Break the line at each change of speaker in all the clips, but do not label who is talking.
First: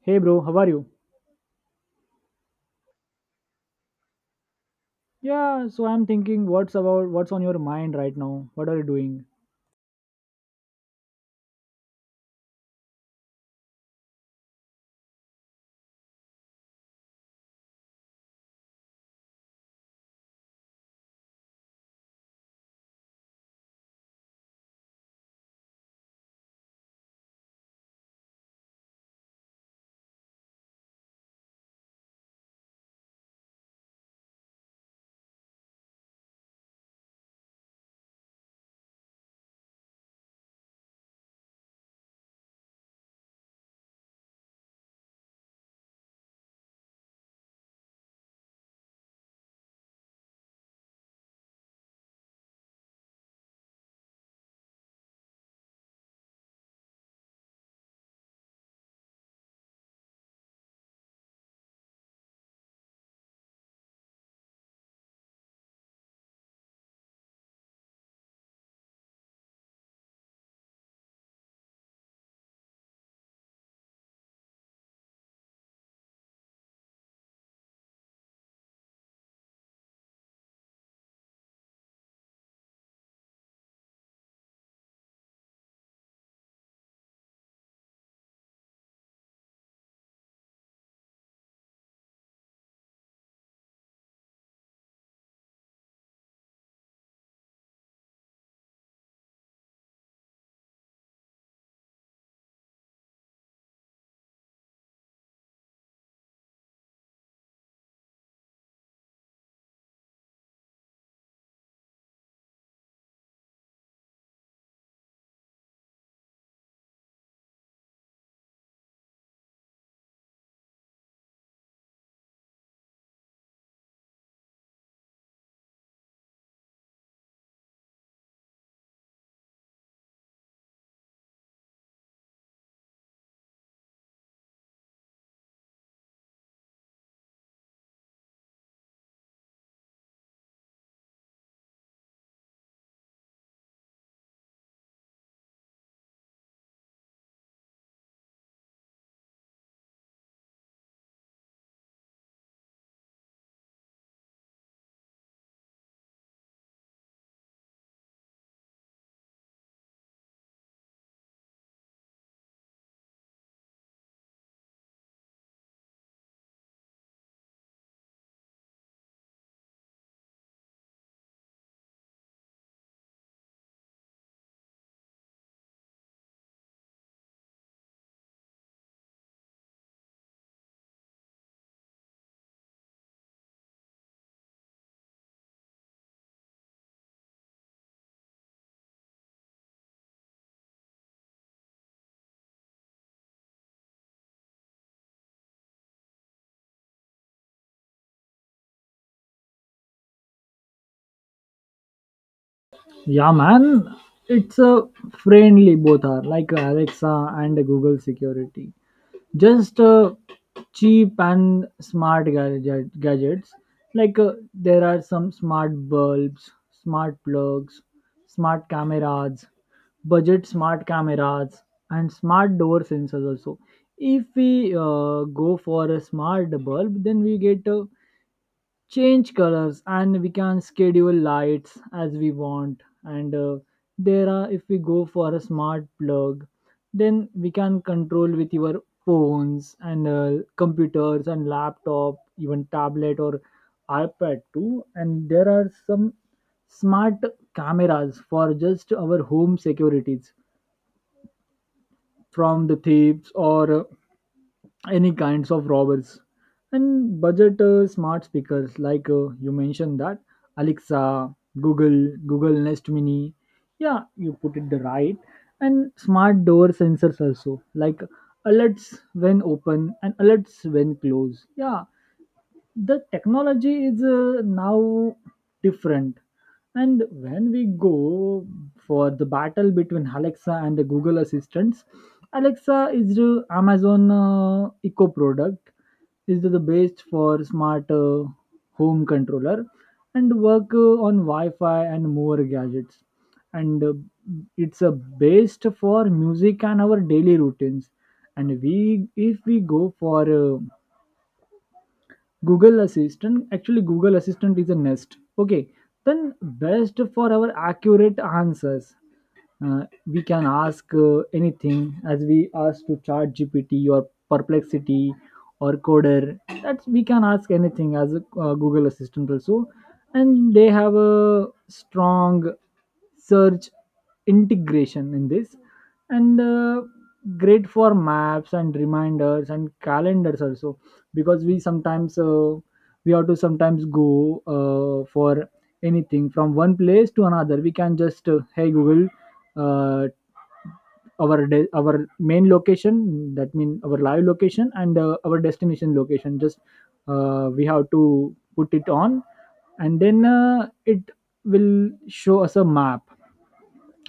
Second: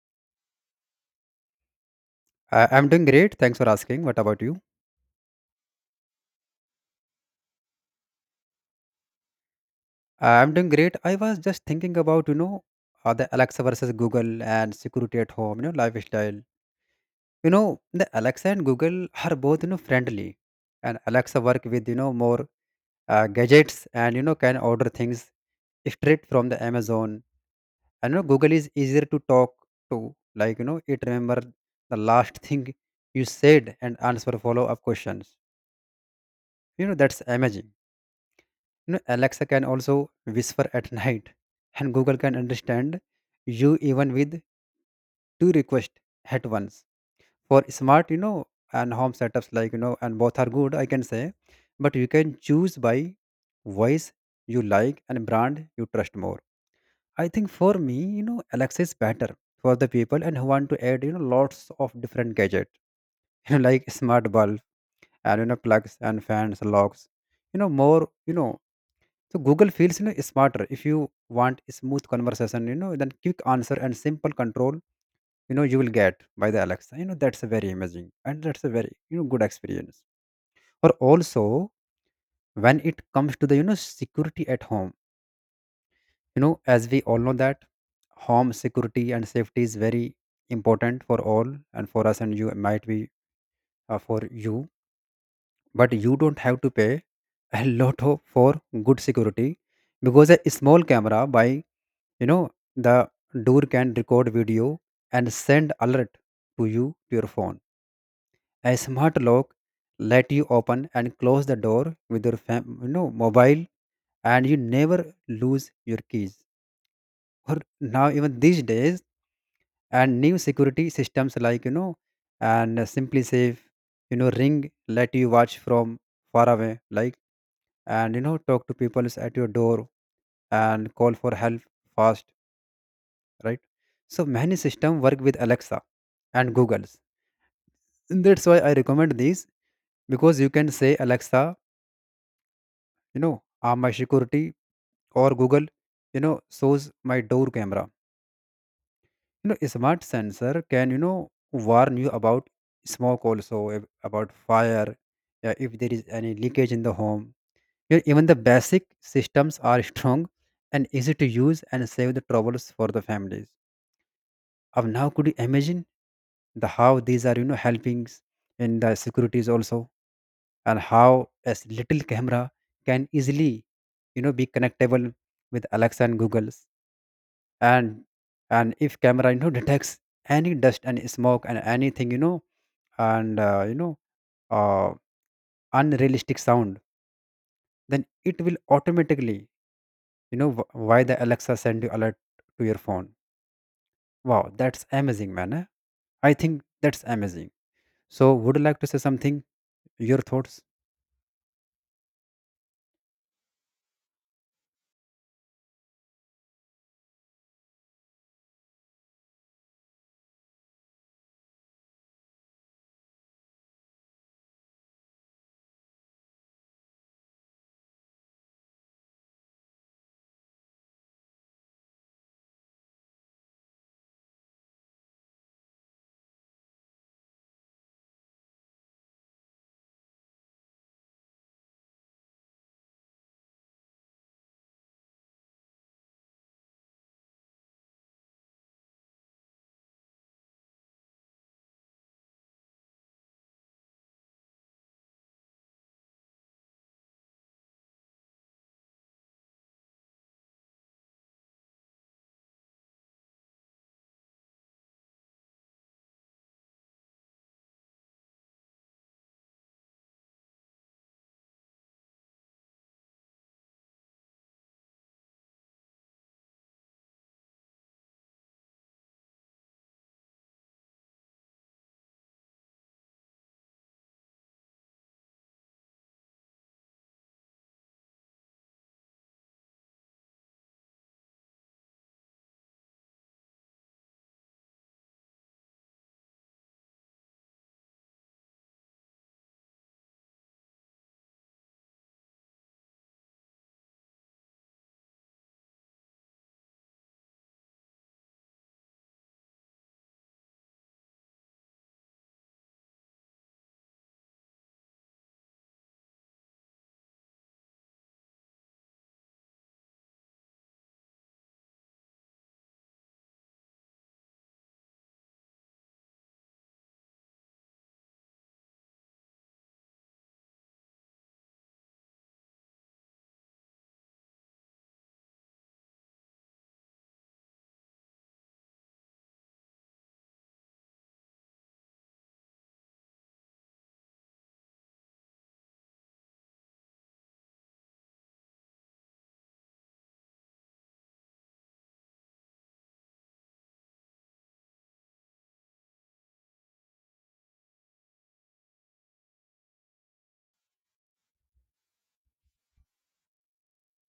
Hey bro, how are you?
I'm doing great. Thanks for asking. What about you?
Yeah, so I'm thinking what's on your mind right now? What are you doing?
I'm doing great. I was just thinking about, the Alexa versus Google and security at home, lifestyle. The Alexa and Google are both, friendly. And Alexa work with, more gadgets and, can order things straight from the Amazon. And, Google is easier to talk to. It remember the last thing you said and answer follow-up questions. That's amazing. Alexa can also whisper at night, and Google can understand you even with two requests at once. For smart, you know, and home setups like you know, and both are good, I can say, but you can choose by voice you like and brand you trust more. I think for me, Alexa is better for the people and who want to add, lots of different gadgets, like smart bulb and plugs and fans, locks, you know, more, you know, So Google feels smarter if you want smooth conversation, then quick answer and simple control, you will get by the Alexa. That's a very amazing and that's a very good experience. Or also when it comes to the security at home, as we all know that home security and safety is very important for all and for us and you might be for you, but you don't have to pay a lot of for good security because a small camera by you know the door can record video and send alert to you, to your phone. A smart lock let you open and close the door with your mobile and you never lose your keys. Or now even these days and new security systems like you know and simply safe, ring, let you watch from far away, like, and talk to people at your door and call for help fast, right? So many system work with Alexa and Google's. And that's why I recommend these because you can say Alexa, you know arm my security, or Google, shows my door camera. You know, smart sensor can warn you about smoke, also about fire. Yeah, if there is any leakage in the home. Here, even the basic systems are strong and easy to use and save the troubles for the families. Of now, could you imagine the how these are, helpings in the securities also, and how as little camera can easily, be connectable with Alexa and Google's, and and if camera, detects any dust and smoke and anything, and uh, you know, uh, unrealistic sound, then it will automatically why the Alexa send you alert to your phone. Wow, that's amazing man, eh? I think that's amazing. So would you like to say something? Your thoughts?
Yeah man, it's a friendly both are like Alexa and Google security. Just cheap and smart gadgets. Like there are some smart bulbs, smart plugs, smart cameras, budget smart cameras and smart door sensors also. If we go for a smart bulb then we get a change colors and we can schedule lights as we want, and there are if we go for a smart plug then we can control with your phones and computers and laptop, even tablet or iPad too. And there are some smart cameras for just our home securities from the thieves or any kinds of robbers, and budget smart speakers like you mentioned that. Alexa, google google Nest Mini, yeah, you put it the right, and smart door sensors also, like alerts when open and alerts when close. Yeah, the technology is now different. And when we go for the battle between Alexa and the Google Assistants, Alexa is the Amazon eco product, is the best for smart home controller and work on wi-fi and more gadgets, and it's a best for music and our daily routines. And we if we go for uh, Google Assistant. Actually, Google Assistant is a Nest. Okay, then best for our accurate answers. We can ask anything as we ask to chat GPT or perplexity or coder. That's, we can ask anything as a Google assistant also, and they have a strong search integration in this. And great for maps and reminders and calendars also, because we have to sometimes go for anything from one place to another. We can just hey Google, uh, our main location, that means our live location, and our destination location, just we have to put it on, and then it will show us a map.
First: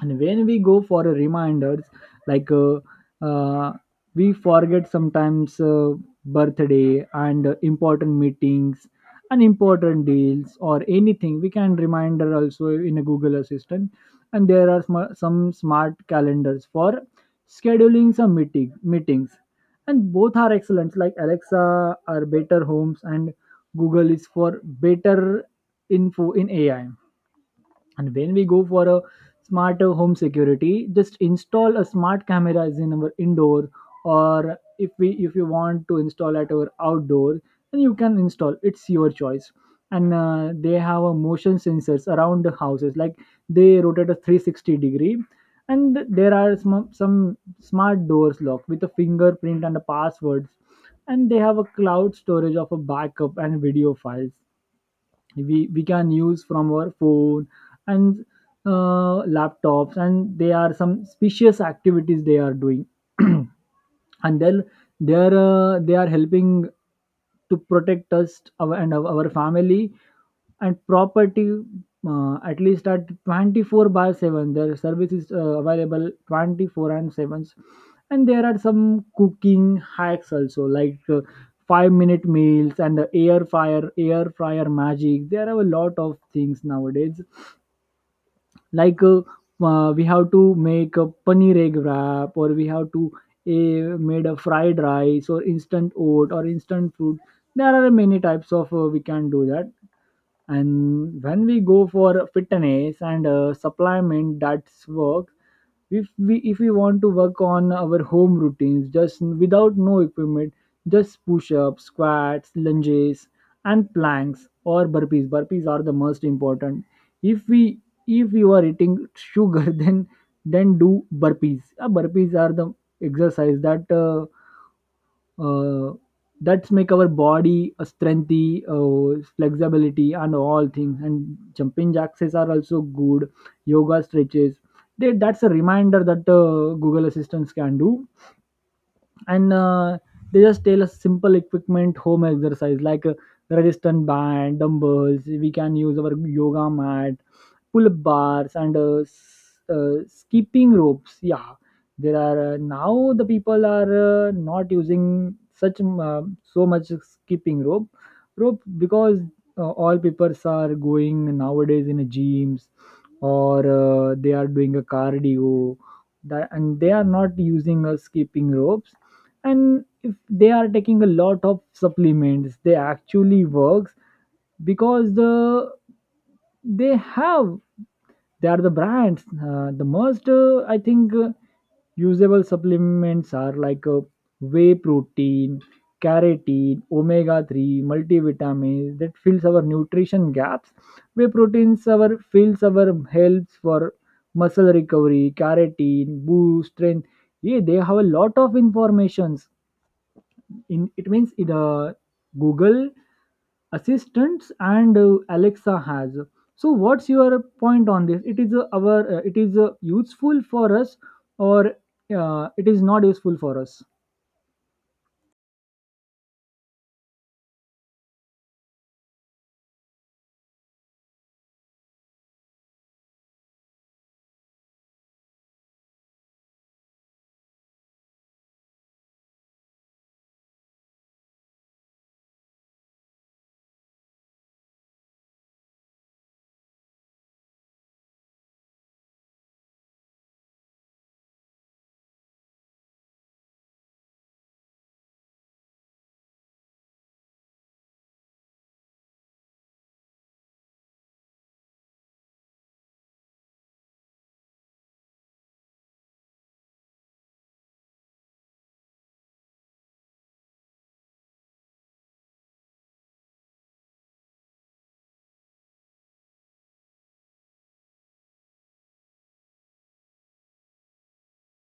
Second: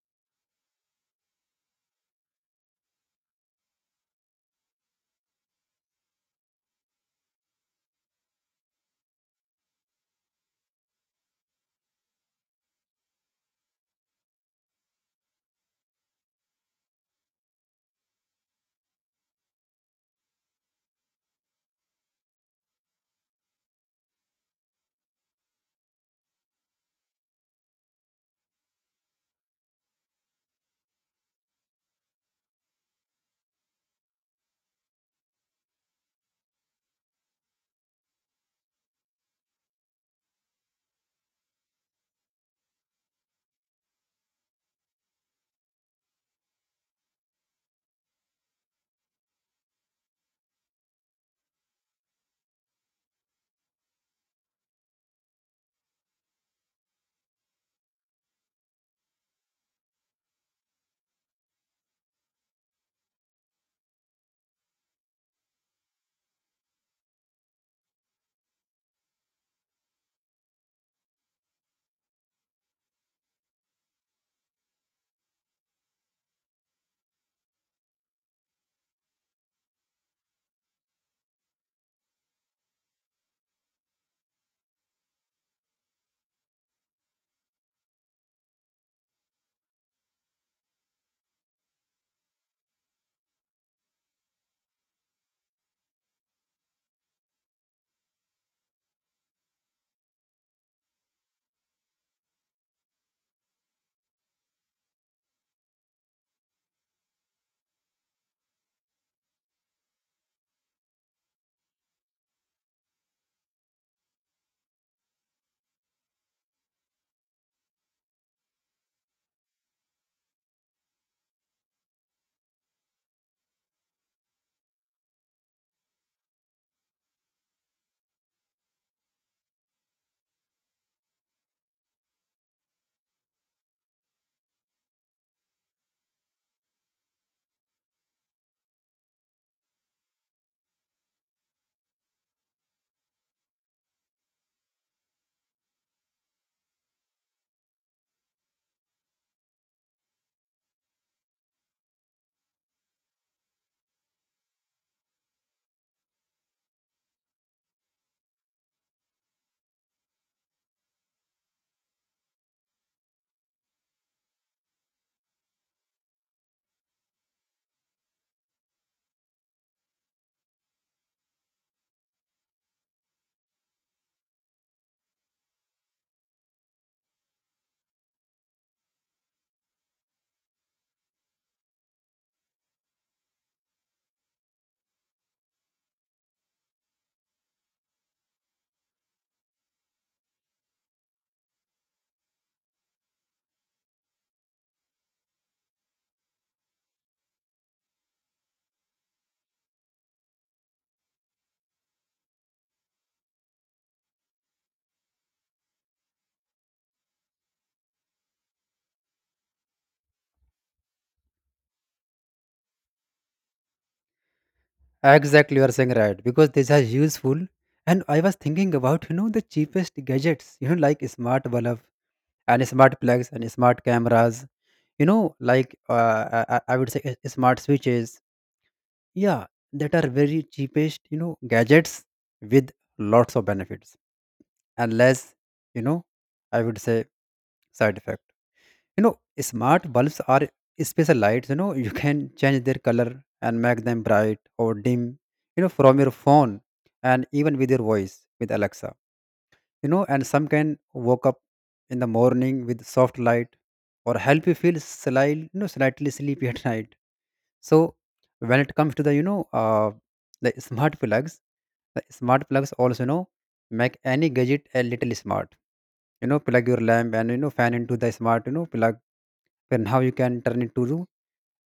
And when we go for a reminders, like uh, we forget sometimes birthday and important meetings and important deals or anything, we can reminder also in a Google assistant. And there are some smart calendars for scheduling some meetings. And both are excellent, like Alexa are better homes and Google is for better info in AI. And when we go for a smarter home security, just install a smart cameras in our indoor, or if you want to install at our outdoor, then you can install. It's your choice. And they have a motion sensors around the houses, like they rotate a 360 degree. And there are some smart doors locked with a fingerprint and a passwords. And they have a cloud storage of a backup and video files we can use from our phone and laptops, and they are some specious activities they are doing and then they are they are helping to protect us our family and property, at least at 24 by 7. Their service is available 24 and 7. And there are some cooking hacks also, like 5-minute meals and the air fryer magic. There are a lot of things nowadays. Like we have to make a paneer egg wrap, or we have to made a fried rice, or instant oat, or instant fruit. There are many types of we can do that. And when we go for fitness and supplement, that's work. If we if we want to work on our home routines just without no equipment, just push-ups, squats, lunges, and planks or burpees. Burpees are the most important. If we, if you are eating sugar, then do burpees. Burpees are the exercise that uh, that's make our body a strengthy, flexibility and all things. And jumping jacks are also good, yoga stretches. They that's a reminder that Google assistants can do. And they just tell us simple equipment home exercise, like a resistant band, dumbbells, we can use our yoga mat, pull bars, and skipping ropes. Yeah, there are now the people are not using such so much skipping rope, because all people are going nowadays in a gyms, or they are doing a cardio and they are not using a skipping ropes. And if they are taking a lot of supplements, they actually works, because the they have they are the brands, the most, I think usable supplements, are like whey protein, carotene, omega 3, multivitamins, that fills our nutrition gaps. Whey proteins our, fills our, helps for muscle recovery, carotene boost strength. Yeah, they have a lot of informations in it, means in Google assistants and Alexa has. So what's your point on this? It is our, it is useful for us, or it is not useful for us.
Exactly, you are saying right because these are useful. And I was thinking about the cheapest gadgets like smart bulb and smart plugs and smart cameras, I would say smart switches. Yeah, that are very cheapest gadgets with lots of benefits, unless, you know I would say, side effect. You know, smart bulbs are special lights. You can change their color and make them bright or dim. From your phone and even with your voice with Alexa. And some can wake up in the morning with soft light or help you feel slightly, slightly sleepy at night. So when it comes to the the smart plugs, the smart plugs also make any gadget a little smart. You know, plug your lamp and fan into the smart plug and how you can turn it to,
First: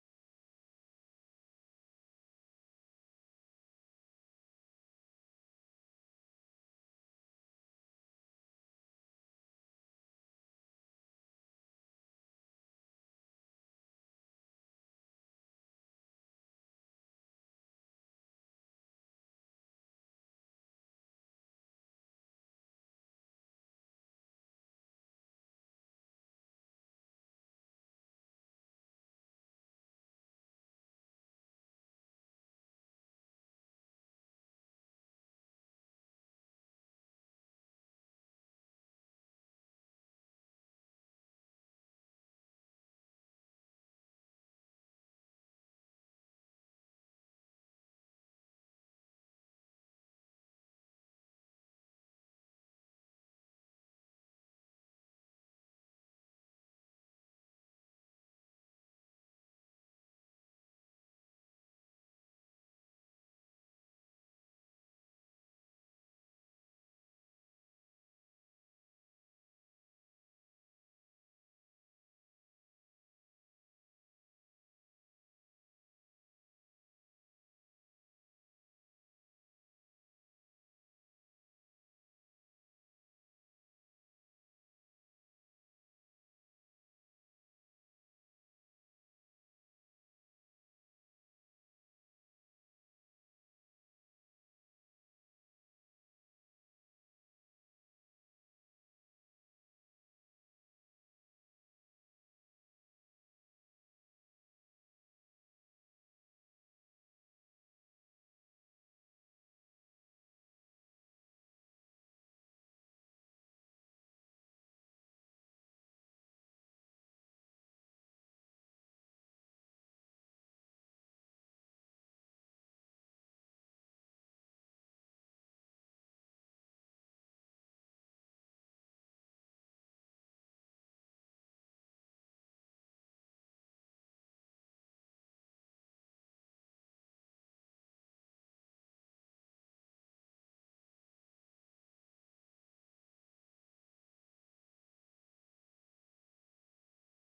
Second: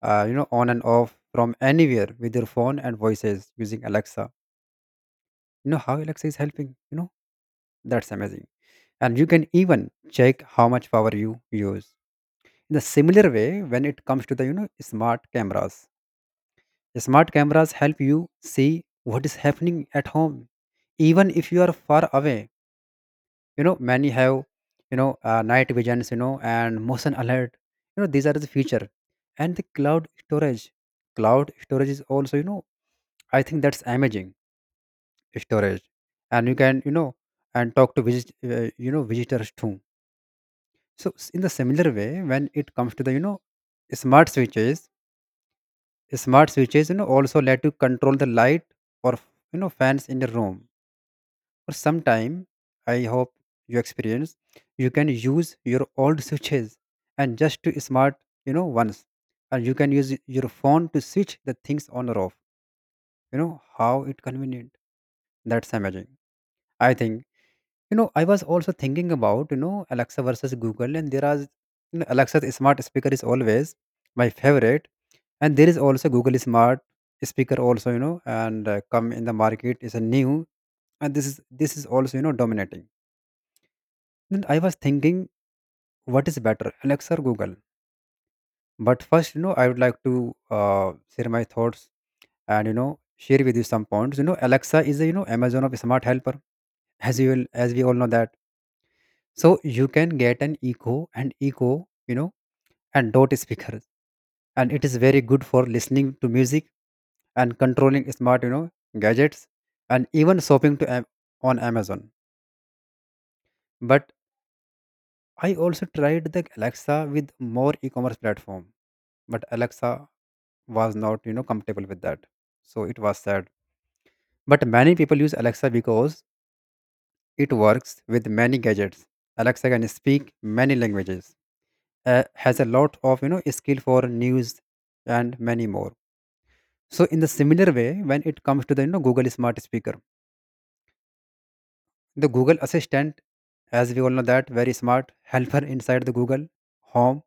on and off from anywhere with your phone and voices using Alexa. You know how Alexa is helping. You know, that's amazing. And you can even check how much power you use. In a similar way, when it comes to the smart cameras, smart cameras help you see what is happening at home even if you are far away. Many have, night visions, and motion alert. You know, these are the feature. And the cloud storage, cloud storage is also, I think that's amazing, storage. And you can, you know and talk to visitors too. So in the similar way, when it comes to the smart switches, smart switches also let you control the light or, fans in the room, or sometime, I hope, you experience. You can use your old switches and just to smart, ones, and you can use your phone to switch the things on or off. You know how it convenient. That's amazing, I think. You know, I was also thinking about Alexa versus Google. And there are, Alexa's smart speaker is always my favorite. And there is also Google smart speaker also, you know and come in the market is a new. And this is also, dominating. Then I was thinking, what is better, Alexa or Google? But first, I would like to share my thoughts and share with you some points. You know, Alexa is a Amazon of smart helper, as you will, as we all know that. So you can get an Echo, and Echo, you know, and Dot speakers, and it is very good for listening to music and controlling smart, gadgets, and even shopping to on Amazon. But I also tried the Alexa with more e-commerce platform, but Alexa was not comfortable with that, so it was sad. But many people use Alexa because it works with many gadgets. Alexa can speak many languages, has a lot of skill for news and many more. So in the similar way, when it comes to the Google smart speaker, the Google Assistant, as we all know that, very smart helper inside the Google Home,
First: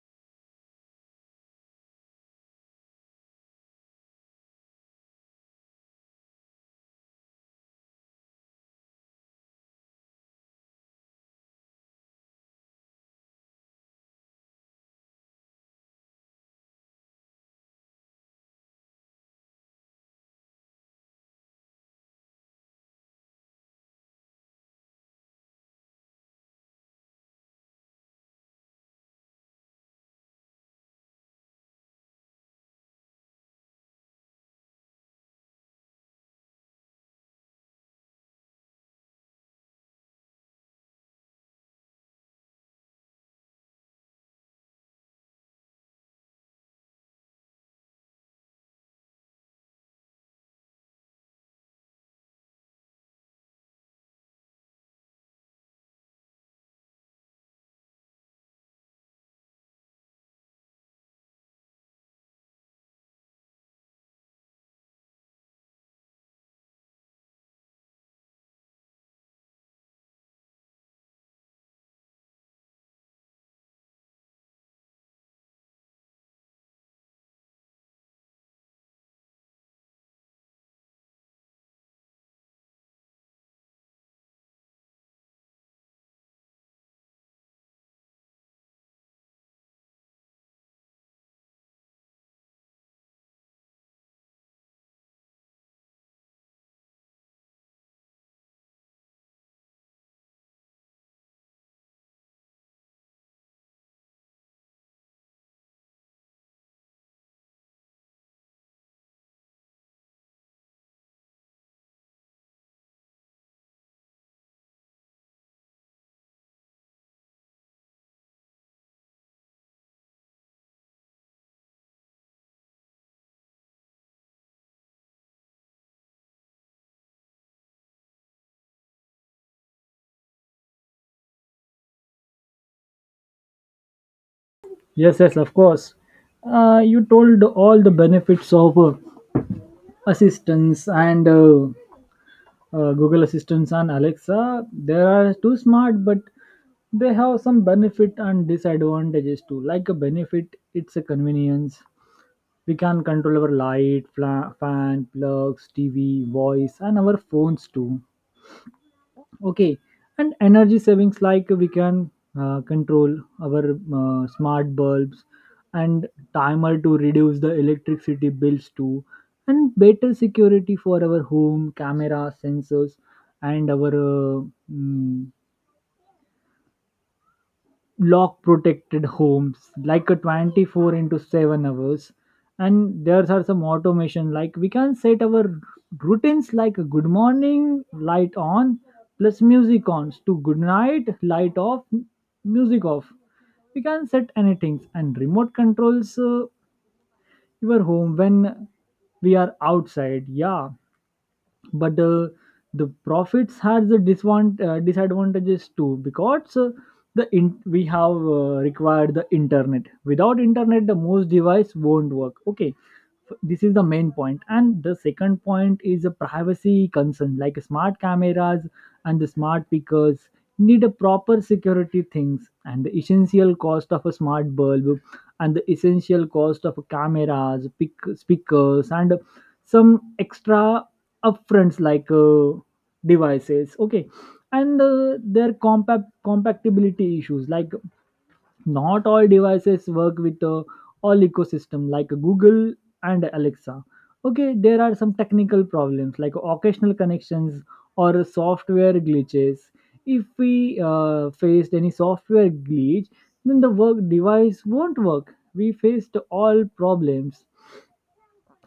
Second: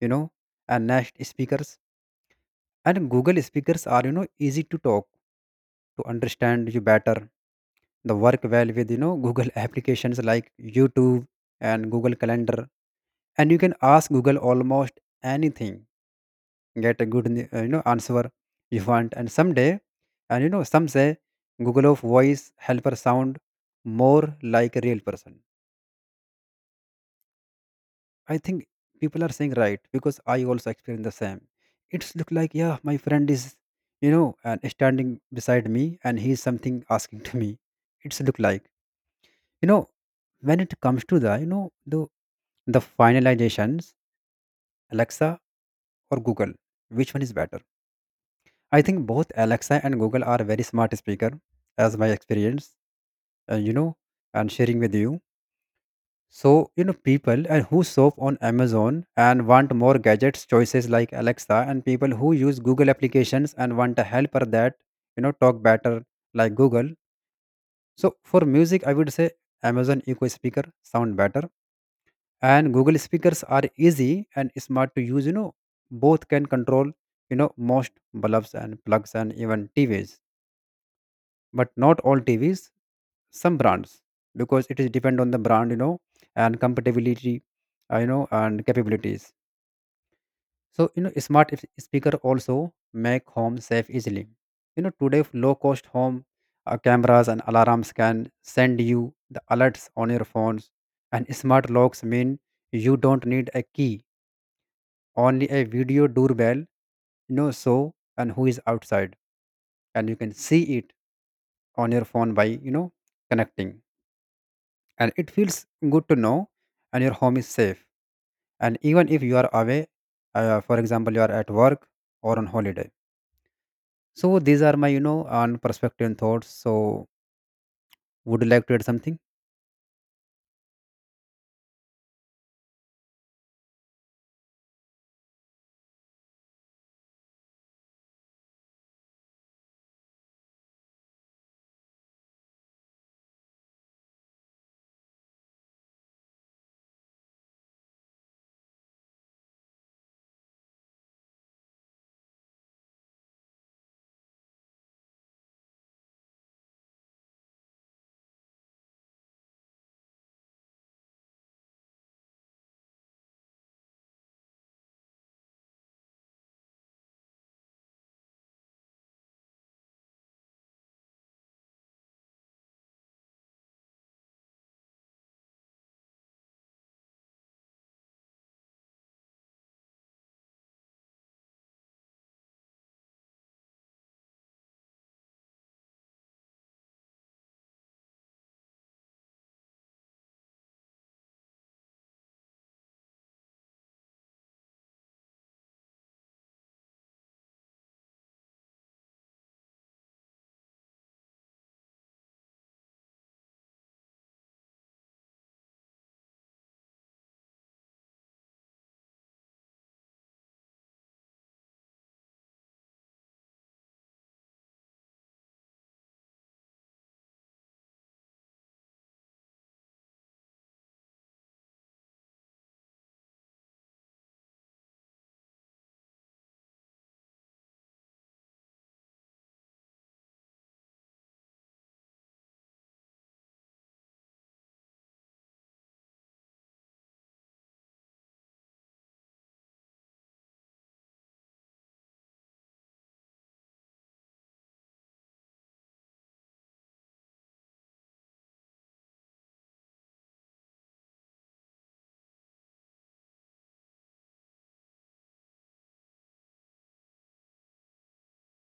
you know and Nest speakers. And Google speakers are, easy to talk to, understand you better. The work well with Google applications like YouTube and Google Calendar. And you can ask Google almost anything, get a good, answer you want. And someday, and you know some say Google of voice helper sound more like a real person. I think people are saying right because I also experience the same. It's look like, yeah, my friend is, you know and standing beside me and he's something asking to me. It's look like, you know when it comes to the the the finalizations, Alexa or Google. Which one is better? I think both Alexa and Google are very smart speaker, as my experience, uh, you know, and sharing with you. So people and who shop on Amazon and want more gadgets choices like Alexa, and people who use Google applications and want a helper that talk better, like Google. So for music, I would say Amazon Echo Speaker sound better. And Google speakers are easy and smart to use. You know, both can control, most bulbs and plugs and even TVs, but not all TVs, some brands, because it is depend on the brand, and compatibility, and capabilities. So smart speaker also make home safe easily. You know, today low cost home, cameras and alarms can send you the alerts on your phones. And smart locks mean you don't need a key, only a video doorbell, so and who is outside, and you can see it on your phone by, connecting. And it feels good to know and your home is safe, and even if you are away, for example, you are at work or on holiday. So these are my, on perspective and thoughts. So would you like to add something?
Yes, yes, of course. You told all the benefits of assistance and Google Assistants and Alexa. They are too smart, but they have some benefit and disadvantages too. Like a benefit, it's a convenience. We can control our light, fan, plugs, TV, voice, and our phones too, okay, and energy savings, like we can control our smart bulbs and timer to reduce the electricity bills too, and better security for our home camera sensors and our uh, mm, lock protected homes like a 24 into 7 hours. And there are some automation, like we can set our routines like a good morning light on plus music on to good night light off, music off, we can set anything. And remote controls your home when we are outside, yeah. But the profits has the disadvantages too, because we have required the internet. Without internet, the most device won't work, okay, this is the main point. And the second point is a privacy concern, like smart cameras and the smart speakers need a proper security things, and the essential cost of a smart bulb and the essential cost of cameras, speakers, and some extra upfronts, like devices, okay. And their compact compatibility issues, like not all devices work with all ecosystem like Google and Alexa. Okay, there are some technical problems like occasional connections or software glitches. If we faced any software glitch, then the work device won't work, we faced all problems.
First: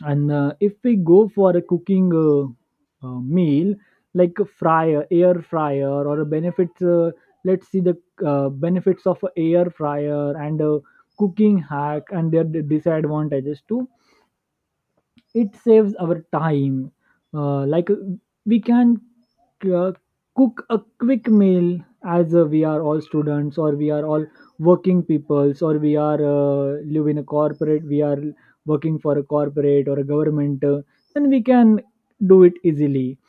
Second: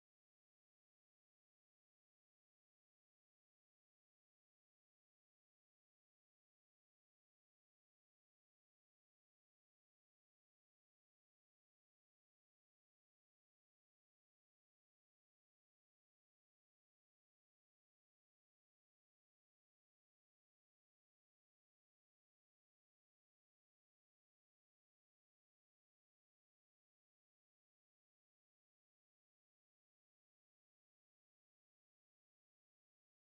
And if we go for a cooking meal like a fryer air fryer, or a benefits, let's see the benefits of a air fryer and a cooking hack, and their disadvantages too. It saves our time, like we can uh, cook a quick meal, as we are all students, or we are all working peoples, or we are live in a corporate, we are working for a corporate or a government, then we can do it easily.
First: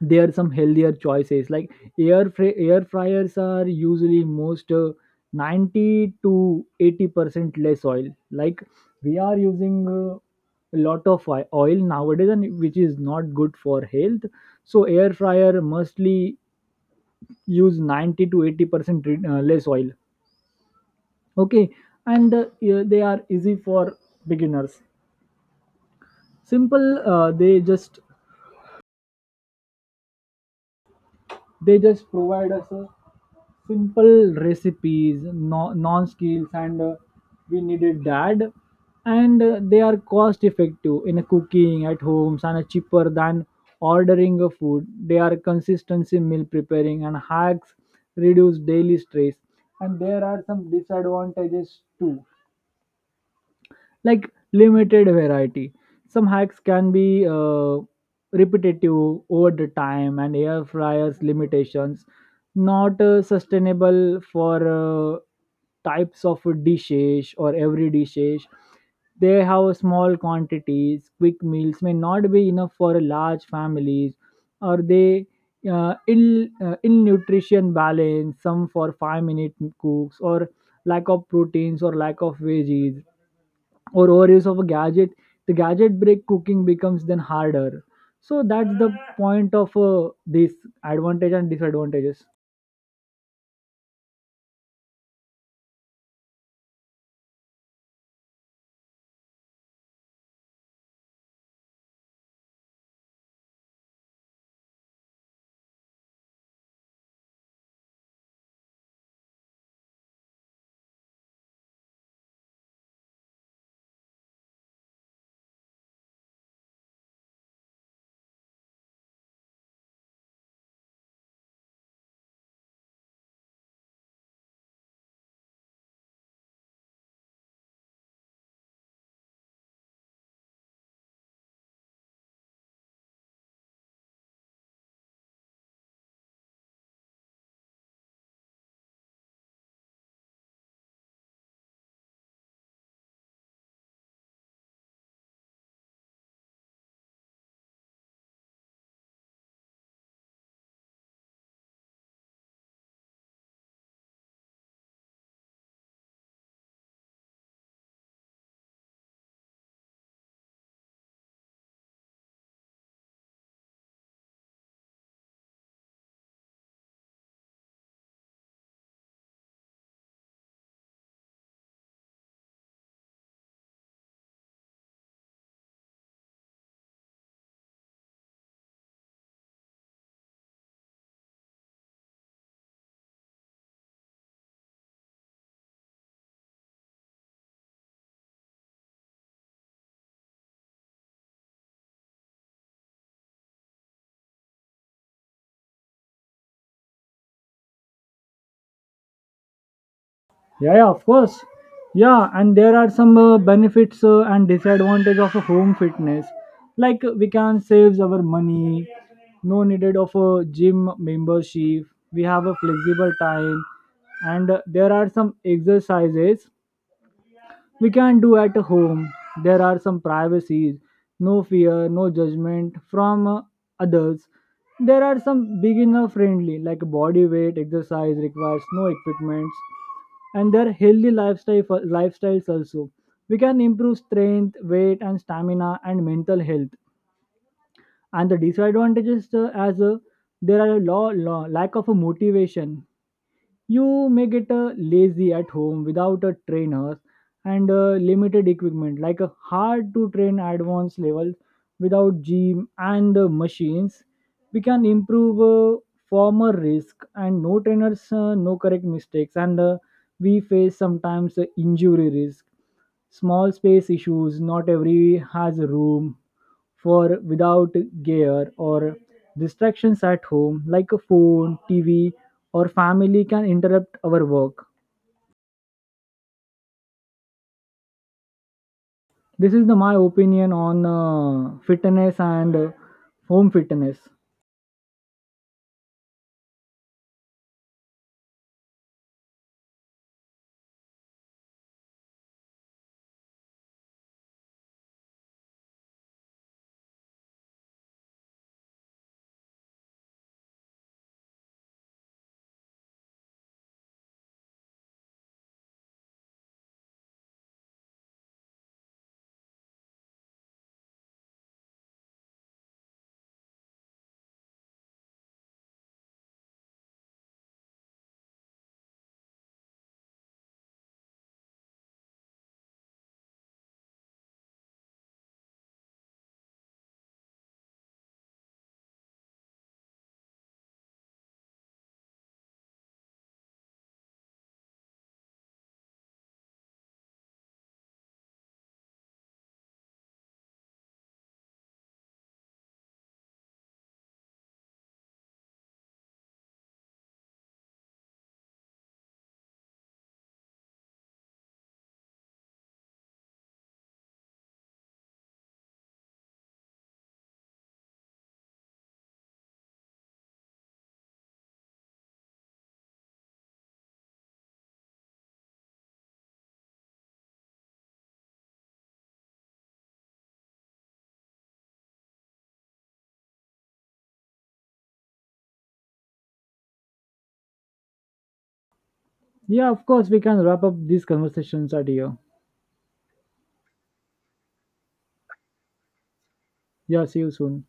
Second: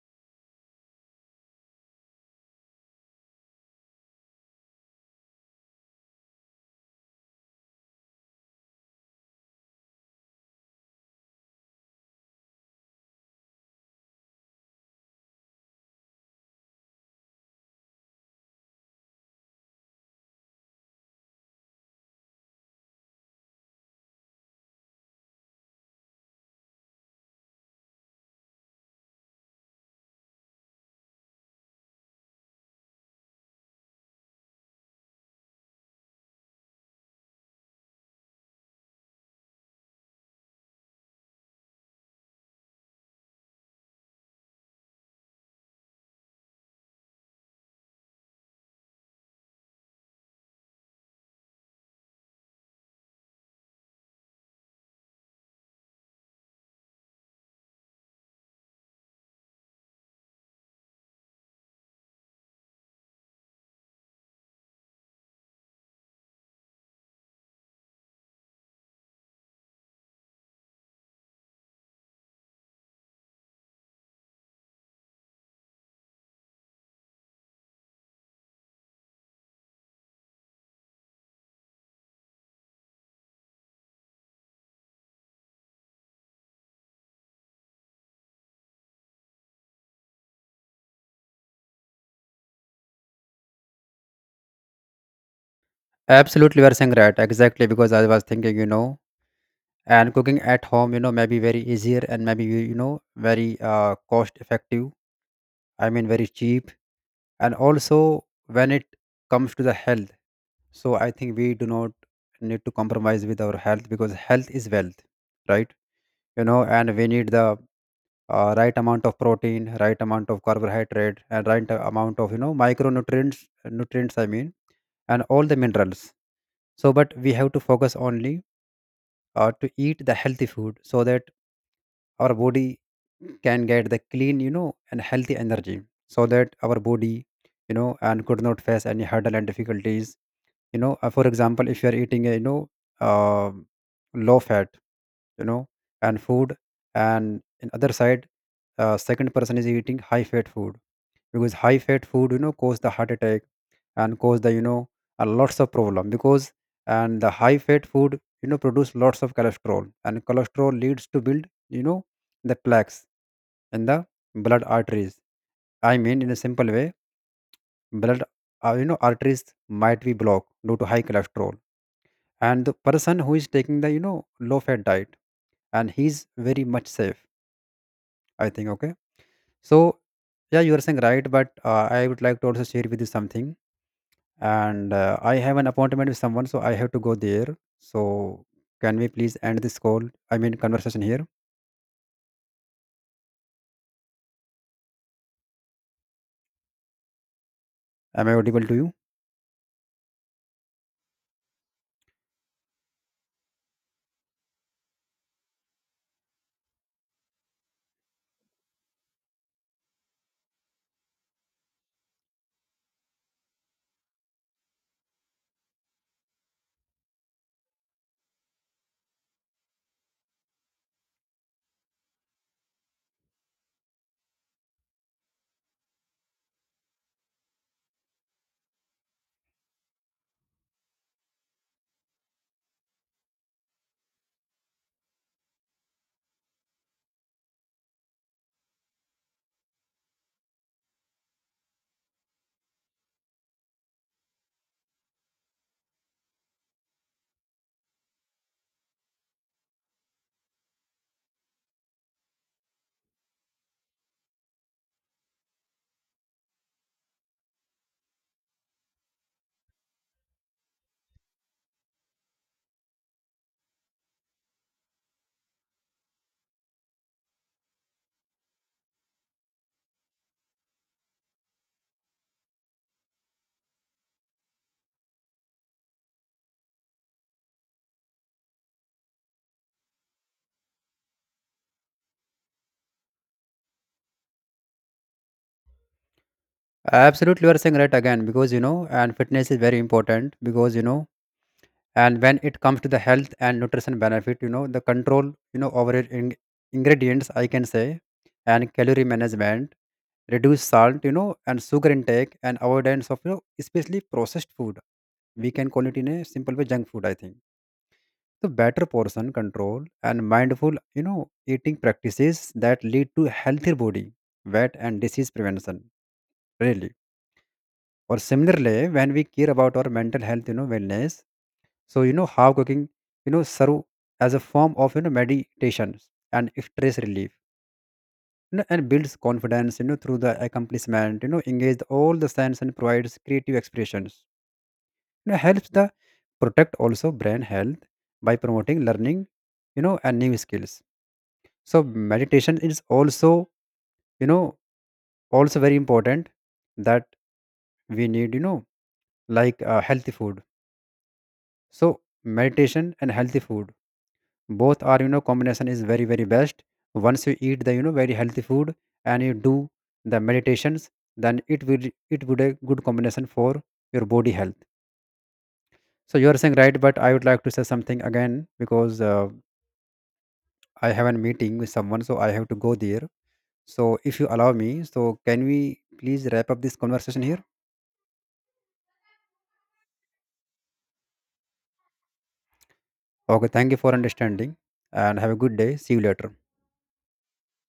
There are some healthier choices, like air fryers are usually most 90 to 80% less oil. Like we are using a lot of oil nowadays, and which is not good for health. So air fryer mostly use 90 to 80% less oil, okay. And yeah, they are easy for beginners, simple, they just provide us a simple recipes, no, non skills, and we needed that. And they are cost effective in a cooking at homes, and cheaper than ordering a food. They are consistency, meal preparing and hacks reduce daily stress. And there are some disadvantages too, like limited variety. Some hacks can be repetitive over the time, and air fryers limitations, not sustainable for types of dishes or every dishes. They have small quantities. Quick meals may not be enough for large families, or they ill nutrition balance. Some for 5-minute cooks, or lack of proteins or lack of veggies, or overuse of a gadget, the gadget break, cooking becomes then harder. So that's the point of this advantage and disadvantages.
Absolutely, you are saying right exactly because I was thinking, you know and cooking at home, maybe very easier and maybe very cost effective, I mean very cheap. And also when it comes to the health, so I think we do not need to compromise with our health because health is wealth, right? And we need the, right amount of protein, right amount of carbohydrate, and right amount of micronutrients, nutrients I mean, and all the minerals. So but we have to focus only, to eat the healthy food so that our body can get the clean, and healthy energy, so that our body, you know and could not face any hurdle and difficulties. For example, if you are eating a, um low fat, you know and food, and in other side, second person is eating high fat food, because high fat food, cause the heart attack and cause the, a lots of problem because, and the high fat food, produce lots of cholesterol. And cholesterol leads to build, you know the plaques in the blood arteries, I mean in a simple way, blood, arteries might be blocked due to high cholesterol. And the person who is taking the, low fat diet, and he's very much safe, I think. Okay, so yeah, you are saying right but, I would like to also share with you something and, I have an appointment with someone, so I have to go there. So can we please end this call, I mean conversation, here? Am I audible to you?
Yeah, yeah, of course. Yeah, and there are some benefits and disadvantage of a home fitness, like we can save our money, no needed of a gym membership, we have a flexible time, and there are some exercises we can do at home. There are some privacies, no fear, no judgment from others. There are some beginner friendly, like body weight exercise requires no equipments, and their healthy lifestyles also. We can improve strength, weight, and stamina and mental health. And the disadvantages, there are a law lack of a motivation, you may get lazy at home without a trainer. And limited equipment, like a hard to train advanced level without gym and the machines, we can improve former risk and no trainers, no correct mistakes. And we face sometimes injury risk, small space issues, not every has a room for without gear, or distractions at home like a phone, TV or family can interrupt our work. This is the my opinion on fitness and home fitness.
Absolutely, you are saying right again because, you know and fitness is very important because, you know and when it comes to the health and nutrition benefit, the control, over it, ingredients I can say, and calorie management, reduce salt, and sugar intake, and avoidance of, especially processed food, we can call it in a simple way junk food, I think. So better portion control and mindful, you know eating practices that lead to healthier body weight and disease prevention, really. Or similarly, when we care about our mental health, wellness. So how cooking, serve as a form of meditation and stress relief, and builds confidence, through the accomplishment, engage all the sense and provides creative expressions. Helps the protect also brain health by promoting learning, and new skills. So meditation is also, you know, also very important that we need, healthy food. So meditation and healthy food both are, combination is very very best. Once you eat the, very healthy food and you do the meditations, then it will, it would a good combination for your body health. So you are saying right but I would like to say something again because, I have a meeting with someone so I have to go there. So if you allow me, so can we please wrap up this conversation here?
Yeah, of course, we can wrap up these conversations at here.
Okay, thank you for understanding and have a good day, see you later.
Yeah, see you soon.